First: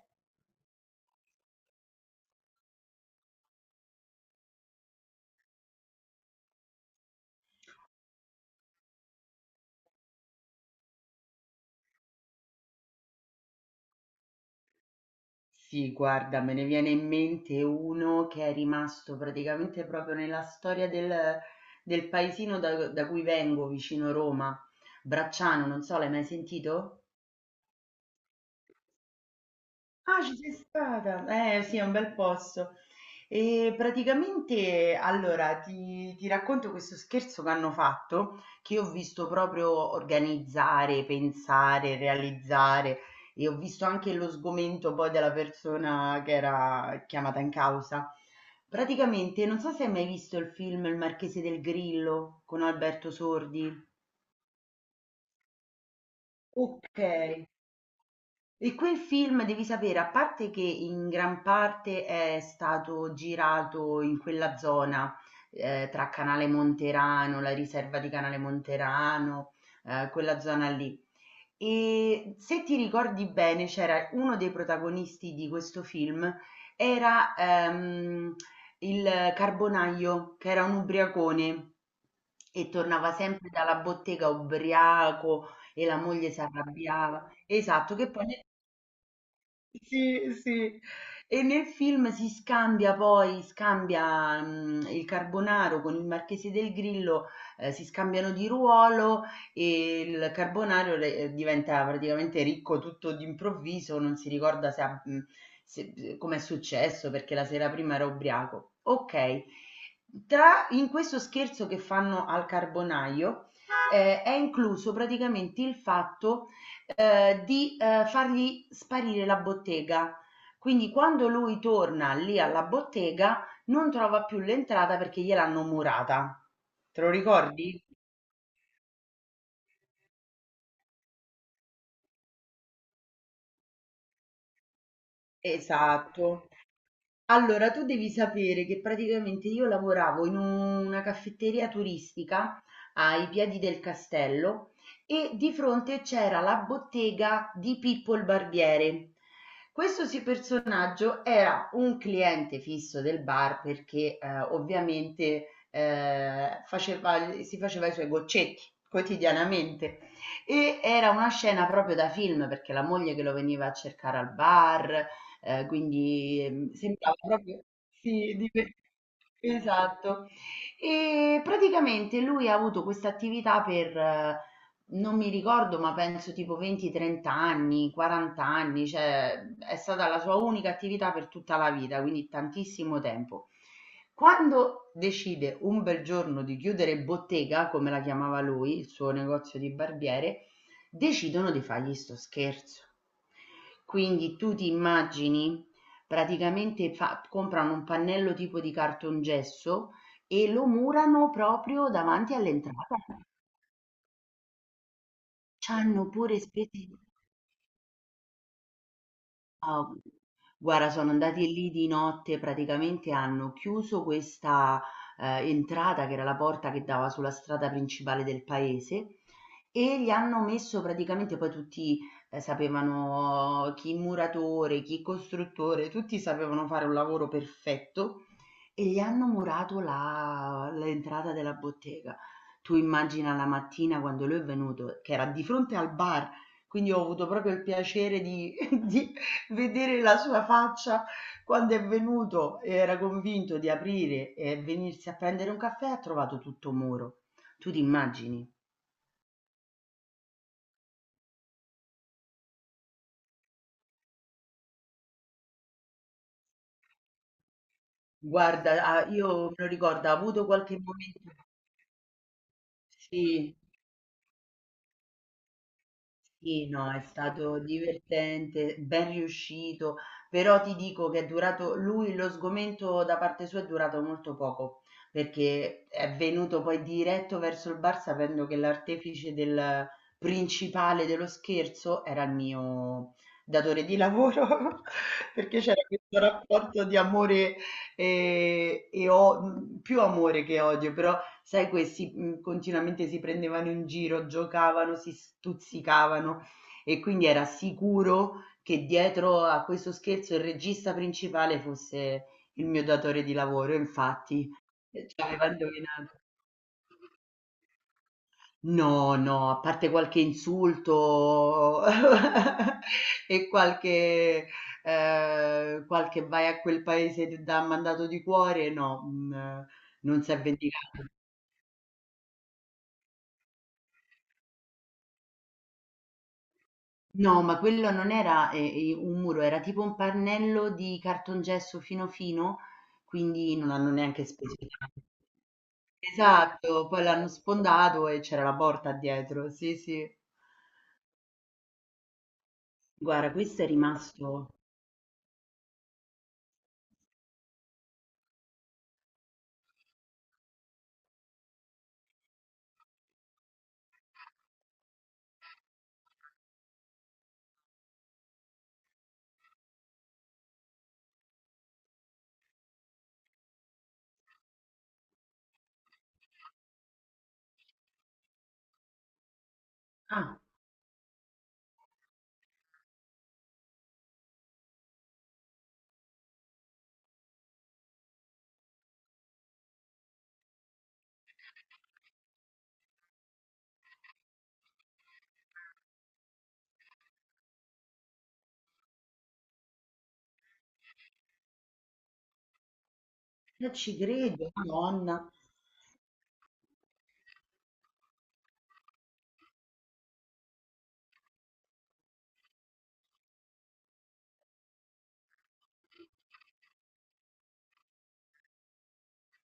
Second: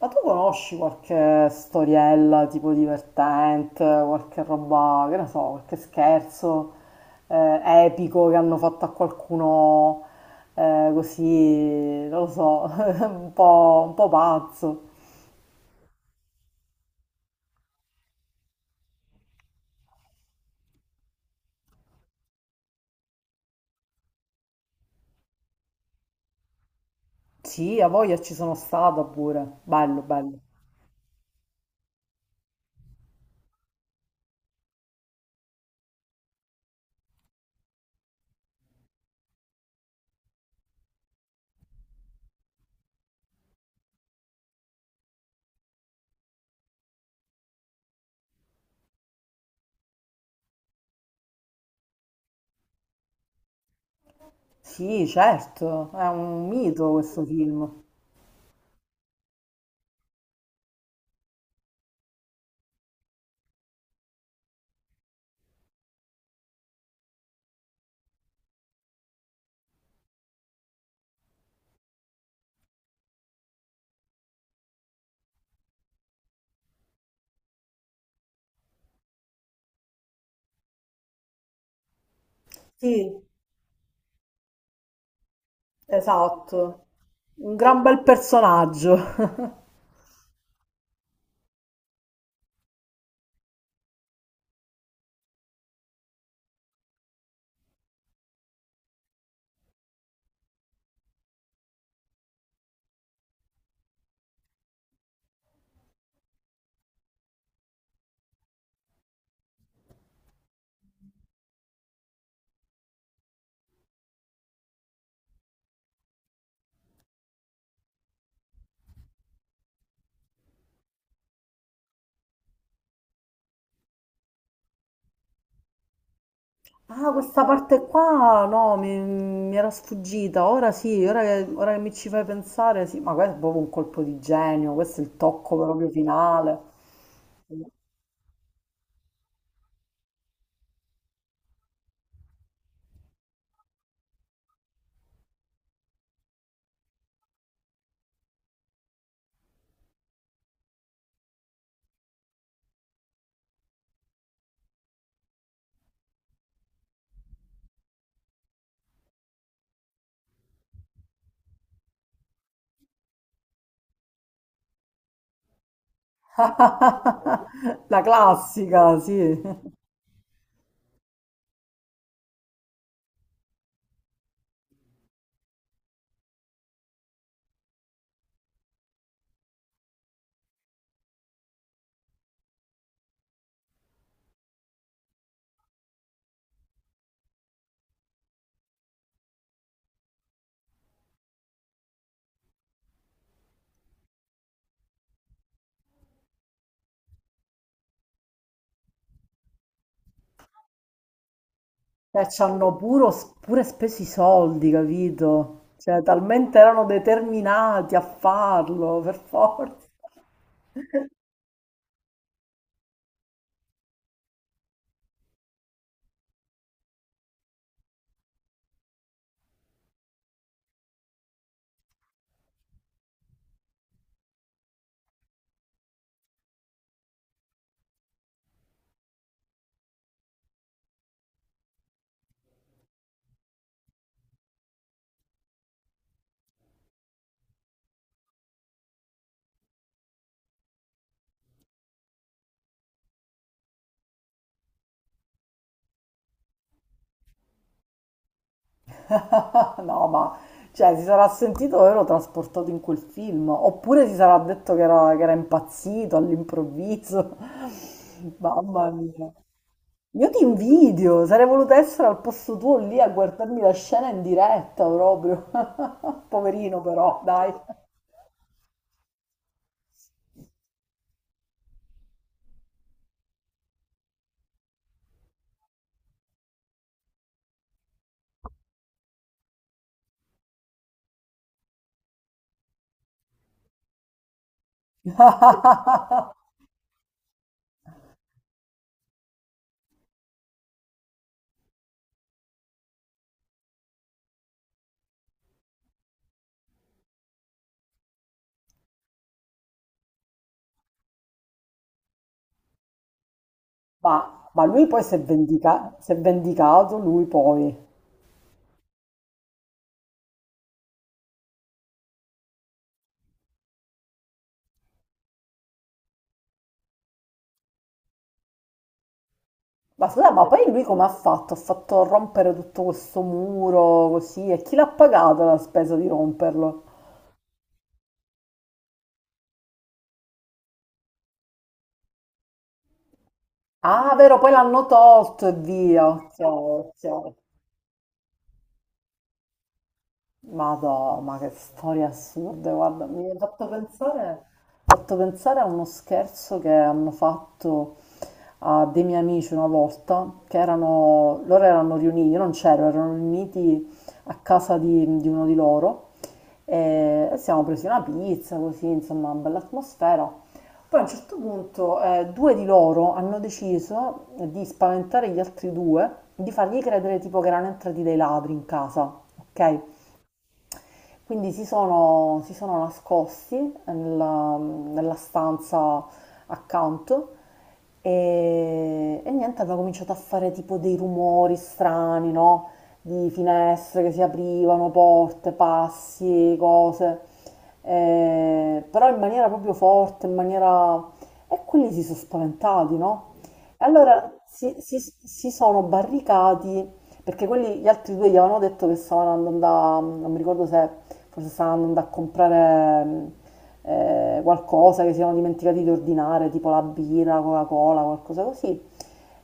Ma tu conosci qualche storiella tipo divertente, qualche roba, che ne so, qualche scherzo eh, epico che hanno fatto a qualcuno così, non lo so, un po' pazzo? Sì, guarda, me ne viene in mente uno che è rimasto praticamente proprio nella storia del paesino da cui vengo, vicino Roma, Bracciano, non so, l'hai mai sentito? Sì, a voglia ci sono stata pure. Bello, Ah, ci bello. sei stata? Eh sì, è un bel posto. E praticamente, allora, ti racconto questo scherzo che hanno fatto, che ho visto proprio organizzare, pensare, realizzare, e ho visto anche lo sgomento poi della persona che era chiamata in causa. Praticamente, non so se hai mai visto il film Il Marchese del Grillo con Alberto Sordi. Sì, certo, è un mito Ok, questo film. e quel film devi sapere, a parte che in gran parte è stato girato in quella zona, tra Canale Monterano, la riserva di Canale Monterano, quella zona lì. E se ti ricordi bene, c'era uno dei protagonisti di questo film, era il Carbonaio, che era un ubriacone e tornava Sì, sempre dalla bottega ubriaco e la moglie si esatto. arrabbiava. Un gran Esatto, bel che poi personaggio. sì, sì. E nel film si scambia poi, scambia il Carbonaro con il Marchese del Grillo, si scambiano di ruolo e il Carbonaro diventa praticamente ricco tutto d'improvviso, non si ricorda se ha, come è successo perché la sera prima era ubriaco. Ok, in questo scherzo che fanno al Carbonaio è incluso praticamente il fatto di fargli sparire la bottega. Quindi quando lui torna lì alla bottega non trova più l'entrata perché gliel'hanno murata. Te lo Ah, questa parte ricordi? qua no, mi era sfuggita. Ora sì, ora che mi ci fai pensare, sì, ma questo è proprio un colpo di genio, questo è il tocco proprio Esatto. finale. Allora, tu devi sapere che praticamente io lavoravo in una caffetteria turistica ai piedi del castello e di fronte c'era la bottega di Pippo il Barbiere. Questo sì personaggio era un cliente fisso del bar perché ovviamente faceva- si faceva i suoi goccetti quotidianamente e era una scena proprio da film perché la moglie che lo veniva a cercare al bar, quindi, sembrava proprio La sì, di que classica, sì. esatto. E praticamente lui ha avuto questa attività per non mi ricordo, ma penso tipo 20, 30 anni, 40 anni, cioè è stata la sua unica attività per tutta la vita, quindi tantissimo tempo. Quando decide un bel giorno di chiudere bottega, come la chiamava lui, il suo negozio di barbiere, decidono di fargli sto scherzo. Quindi tu ti immagini, praticamente comprano un pannello tipo di cartongesso e lo murano proprio Cioè, davanti all'entrata. Pure speso i soldi, capito? Cioè, C'hanno pure talmente erano spese. determinati a farlo, per Ah, forza. o guarda, sono andati lì di notte, praticamente hanno chiuso questa, entrata che era la porta che dava sulla strada principale del paese e gli hanno messo praticamente poi tutti, sapevano chi muratore, chi costruttore, tutti sapevano fare un lavoro perfetto e gli hanno murato la l'entrata della bottega. Tu immagina la mattina quando lui è venuto, che era di fronte al bar, quindi ho avuto proprio il piacere di di vedere la sua faccia quando è venuto, era convinto di aprire e venirsi a prendere un caffè, ha trovato tutto muro. Tu ti immagini? No, ma cioè, si sarà sentito ero trasportato in quel film, oppure si sarà detto che era impazzito all'improvviso. Guarda, Mamma ah, io mia. me lo ricordo, ha Io ti avuto qualche momento invidio, sarei voluta essere al posto tuo lì a sì. guardarmi la scena in diretta proprio. Sì, Poverino no, è però, dai. stato divertente, ben riuscito, però ti dico che è durato, lui lo sgomento da parte sua è durato molto poco, perché è venuto poi diretto verso il bar sapendo che l'artefice del principale dello scherzo era il mio datore di lavoro, perché c'era questo rapporto di amore più amore che odio, però sai questi, continuamente si prendevano in giro, giocavano, si stuzzicavano e quindi era sicuro che dietro a questo scherzo il regista principale fosse il mio datore di lavoro, e infatti, Ma lui poi ci aveva si è indovinato. vendicato, lui poi. No, no, a parte qualche insulto e qualche qualche "vai a quel paese, che ti dà mandato di cuore", no, Ma non scusa, s'è ma poi lui come vendicato. ha fatto? Ha fatto rompere tutto questo muro così e chi l'ha pagato la spesa di romperlo? No, ma quello non era, un muro, era tipo un pannello di cartongesso fino fino, quindi non hanno Ah, neanche vero, poi l'hanno specificato. tolto e via. Esatto, Ciao, poi l'hanno ciao. sfondato e c'era la porta dietro, sì, sì. Madò, ma che storie assurde, guarda, mi Guarda, ha questo è rimasto fatto pensare a uno scherzo che hanno fatto a dei miei amici una volta, che erano, loro erano riuniti, io non c'ero, erano riuniti a casa di uno di loro e siamo presi una pizza, così, insomma, una bella atmosfera. Poi a un certo punto due di loro hanno deciso di spaventare gli altri due, di fargli credere tipo che erano entrati dei ladri in casa, ok? ah, Quindi si sono nascosti nella stanza accanto e niente, aveva cominciato a fare tipo dei rumori strani, no? Di finestre che si aprivano, porte, passi, cose. Però in maniera proprio forte, in maniera... E quelli si sono spaventati, no? non E ci allora credo, Madonna, si sono barricati perché quelli, gli altri due gli avevano detto che stavano andando a, non mi ricordo se forse stavano andando a comprare qualcosa che si erano dimenticati di ordinare, tipo la birra, la Coca-Cola, qualcosa così.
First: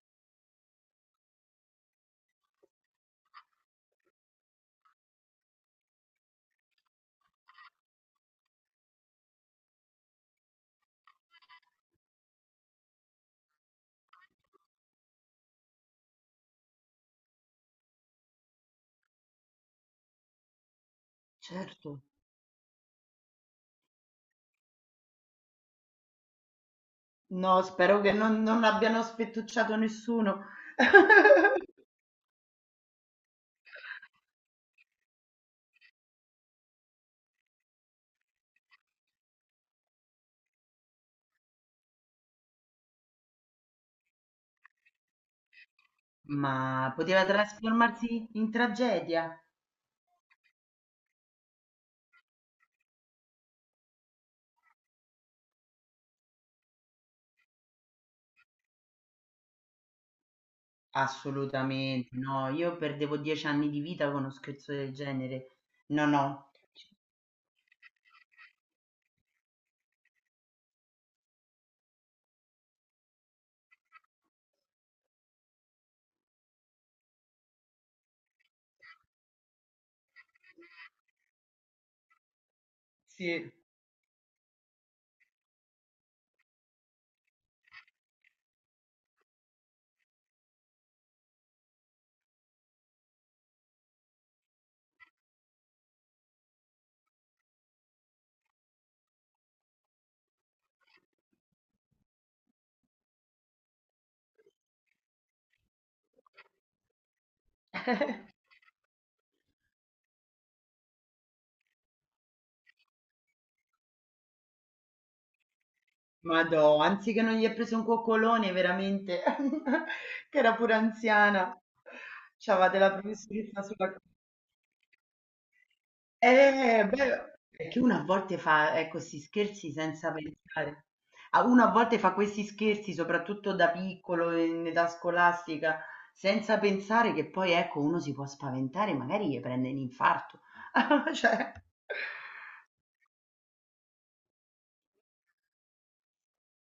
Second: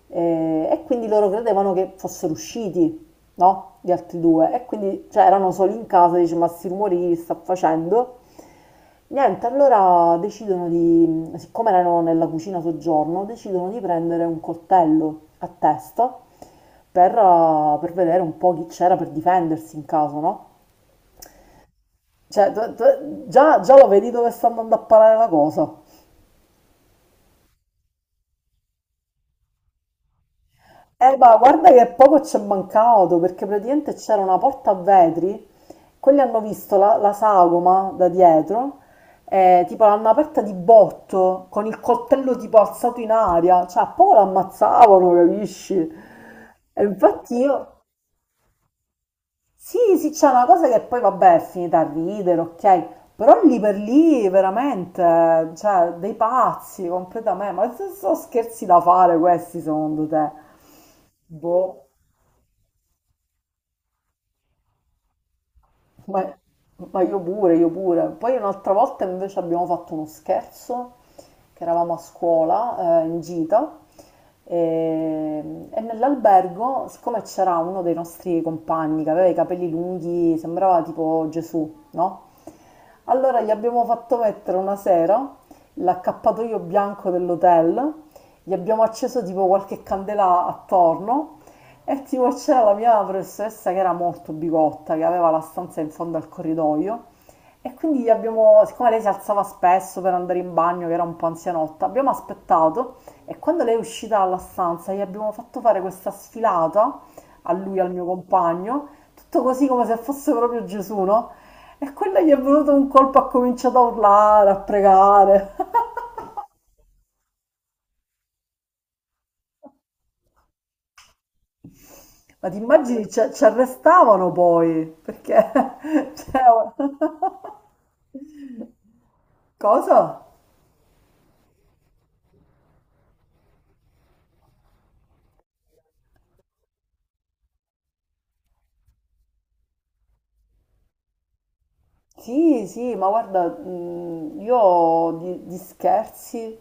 E quindi loro credevano che fossero usciti, no? Gli altri due. E quindi cioè, erano soli in casa, dice ma sti rumori che sta facendo? Niente, allora decidono di, siccome erano nella cucina soggiorno, decidono di prendere un coltello a testa per vedere un po' chi c'era per difendersi in caso, no? certo. Cioè, già lo vedi dove sta andando a parare la cosa. No, spero che non, non abbiano sfettucciato nessuno. Ma guarda che poco ci è mancato, perché praticamente c'era una porta a vetri, quelli hanno visto la sagoma da dietro, tipo l'hanno aperta di botto, con il coltello tipo alzato in aria, cioè a poco l'ammazzavano, capisci? E Ma poteva infatti io... trasformarsi in tragedia. Sì, sì, c'è una cosa che poi vabbè è finita a ridere, ok, però lì per lì veramente, cioè, dei pazzi completamente, ma se sono scherzi da fare questi secondo te? Boh. Assolutamente, no, io perdevo 10 anni di vita con uno scherzo del genere. No, Ma, no. ma io pure, io pure. Poi un'altra volta invece abbiamo fatto uno scherzo, che eravamo a scuola, in gita, e, e nell'albergo, siccome c'era uno dei nostri compagni che aveva i capelli lunghi, sembrava tipo Gesù, no? Allora gli Sì, abbiamo fatto mettere una sera l'accappatoio bianco dell'hotel, gli abbiamo acceso tipo qualche candela attorno e tipo c'era la mia professoressa che era molto bigotta, che aveva la stanza in fondo al corridoio e quindi gli abbiamo, siccome lei si alzava spesso per andare in bagno, che era un po' anzianotta, abbiamo aspettato e quando lei è uscita dalla stanza gli abbiamo fatto fare questa sfilata a lui, al mio compagno, tutto così come se fosse proprio Gesù, no? E quella gli è venuto un colpo, ha cominciato a urlare, a pregare. ma no, anziché non gli è preso un coccolone, veramente, che era pure anziana. Ma ti C'aveva della immagini, ci professoressa sulla arrestavano poi, perché... cioè, eh, beh, perché uno a volte fa, ecco, 'sti scherzi senza Cosa? pensare. A uno a volte fa questi scherzi, soprattutto da piccolo, in età scolastica, senza pensare che poi, ecco, uno si può spaventare, magari gli prende l'infarto. Cioè Sì, sì, ma guarda, io di scherzi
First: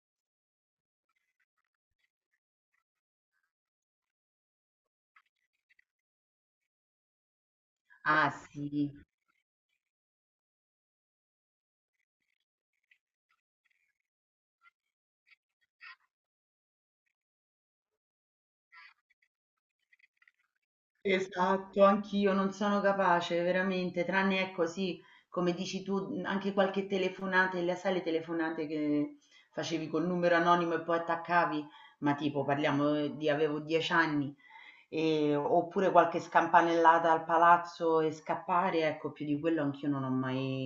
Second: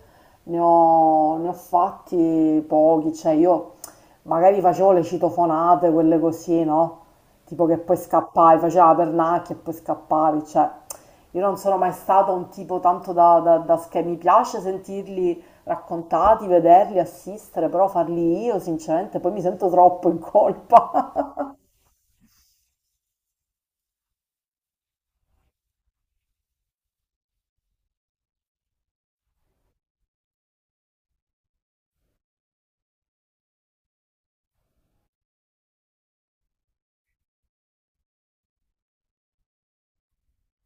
ne ho fatti pochi, cioè io magari facevo le citofonate, quelle così, no? Tipo che poi ah scappavi, faceva sì. la pernacchia e poi scappavi, cioè io non sono mai stato un tipo tanto da, da mi piace sentirli raccontati, vederli, assistere, però farli io sinceramente poi mi sento troppo in colpa. Esatto, anch'io non sono capace veramente, tranne ecco sì, come dici tu, anche qualche telefonata, sai le telefonate che facevi col numero anonimo e poi attaccavi, ma tipo parliamo di avevo 10 anni, oppure qualche scampanellata al palazzo e scappare, ecco, più di quello anch'io non ho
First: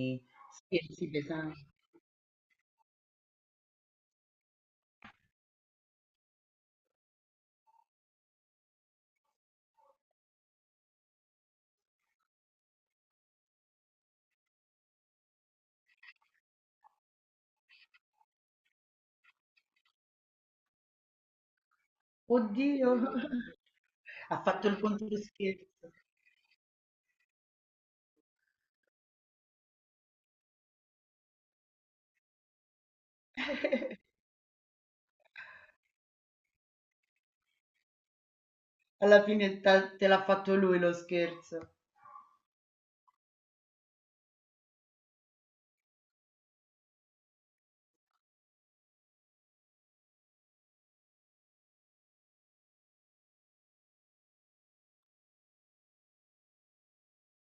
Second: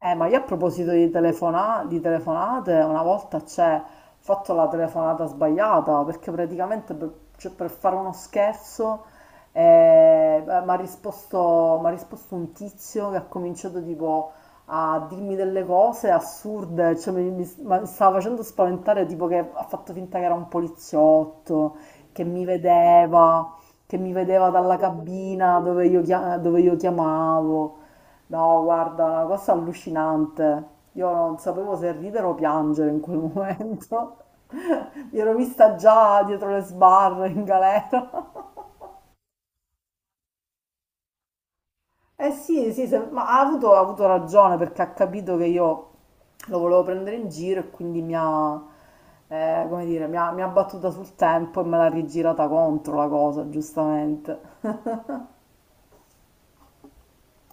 Ma io a proposito scherzi di, pesanti. Di telefonate, una volta c'è ho fatto la telefonata sbagliata perché praticamente per, cioè, per fare uno scherzo mi ha risposto, m'ha risposto un tizio che ha cominciato tipo a dirmi delle cose assurde, cioè, ma mi stava facendo spaventare, tipo che ha fatto finta che era un poliziotto, che mi Oddio, vedeva, che mi ha vedeva fatto dalla il contro cabina scherzo. Dove io chiamavo. No, guarda, una cosa allucinante. Io non sapevo se ridere o piangere in quel momento. Mi ero vista già dietro le sbarre in galera. Alla fine te l'ha fatto lui lo scherzo. Eh sì, sì, ma ha avuto ragione perché ha capito che io lo volevo prendere in giro e quindi mi ha, come dire, mi ha battuta sul tempo e me l'ha rigirata contro la cosa, giustamente.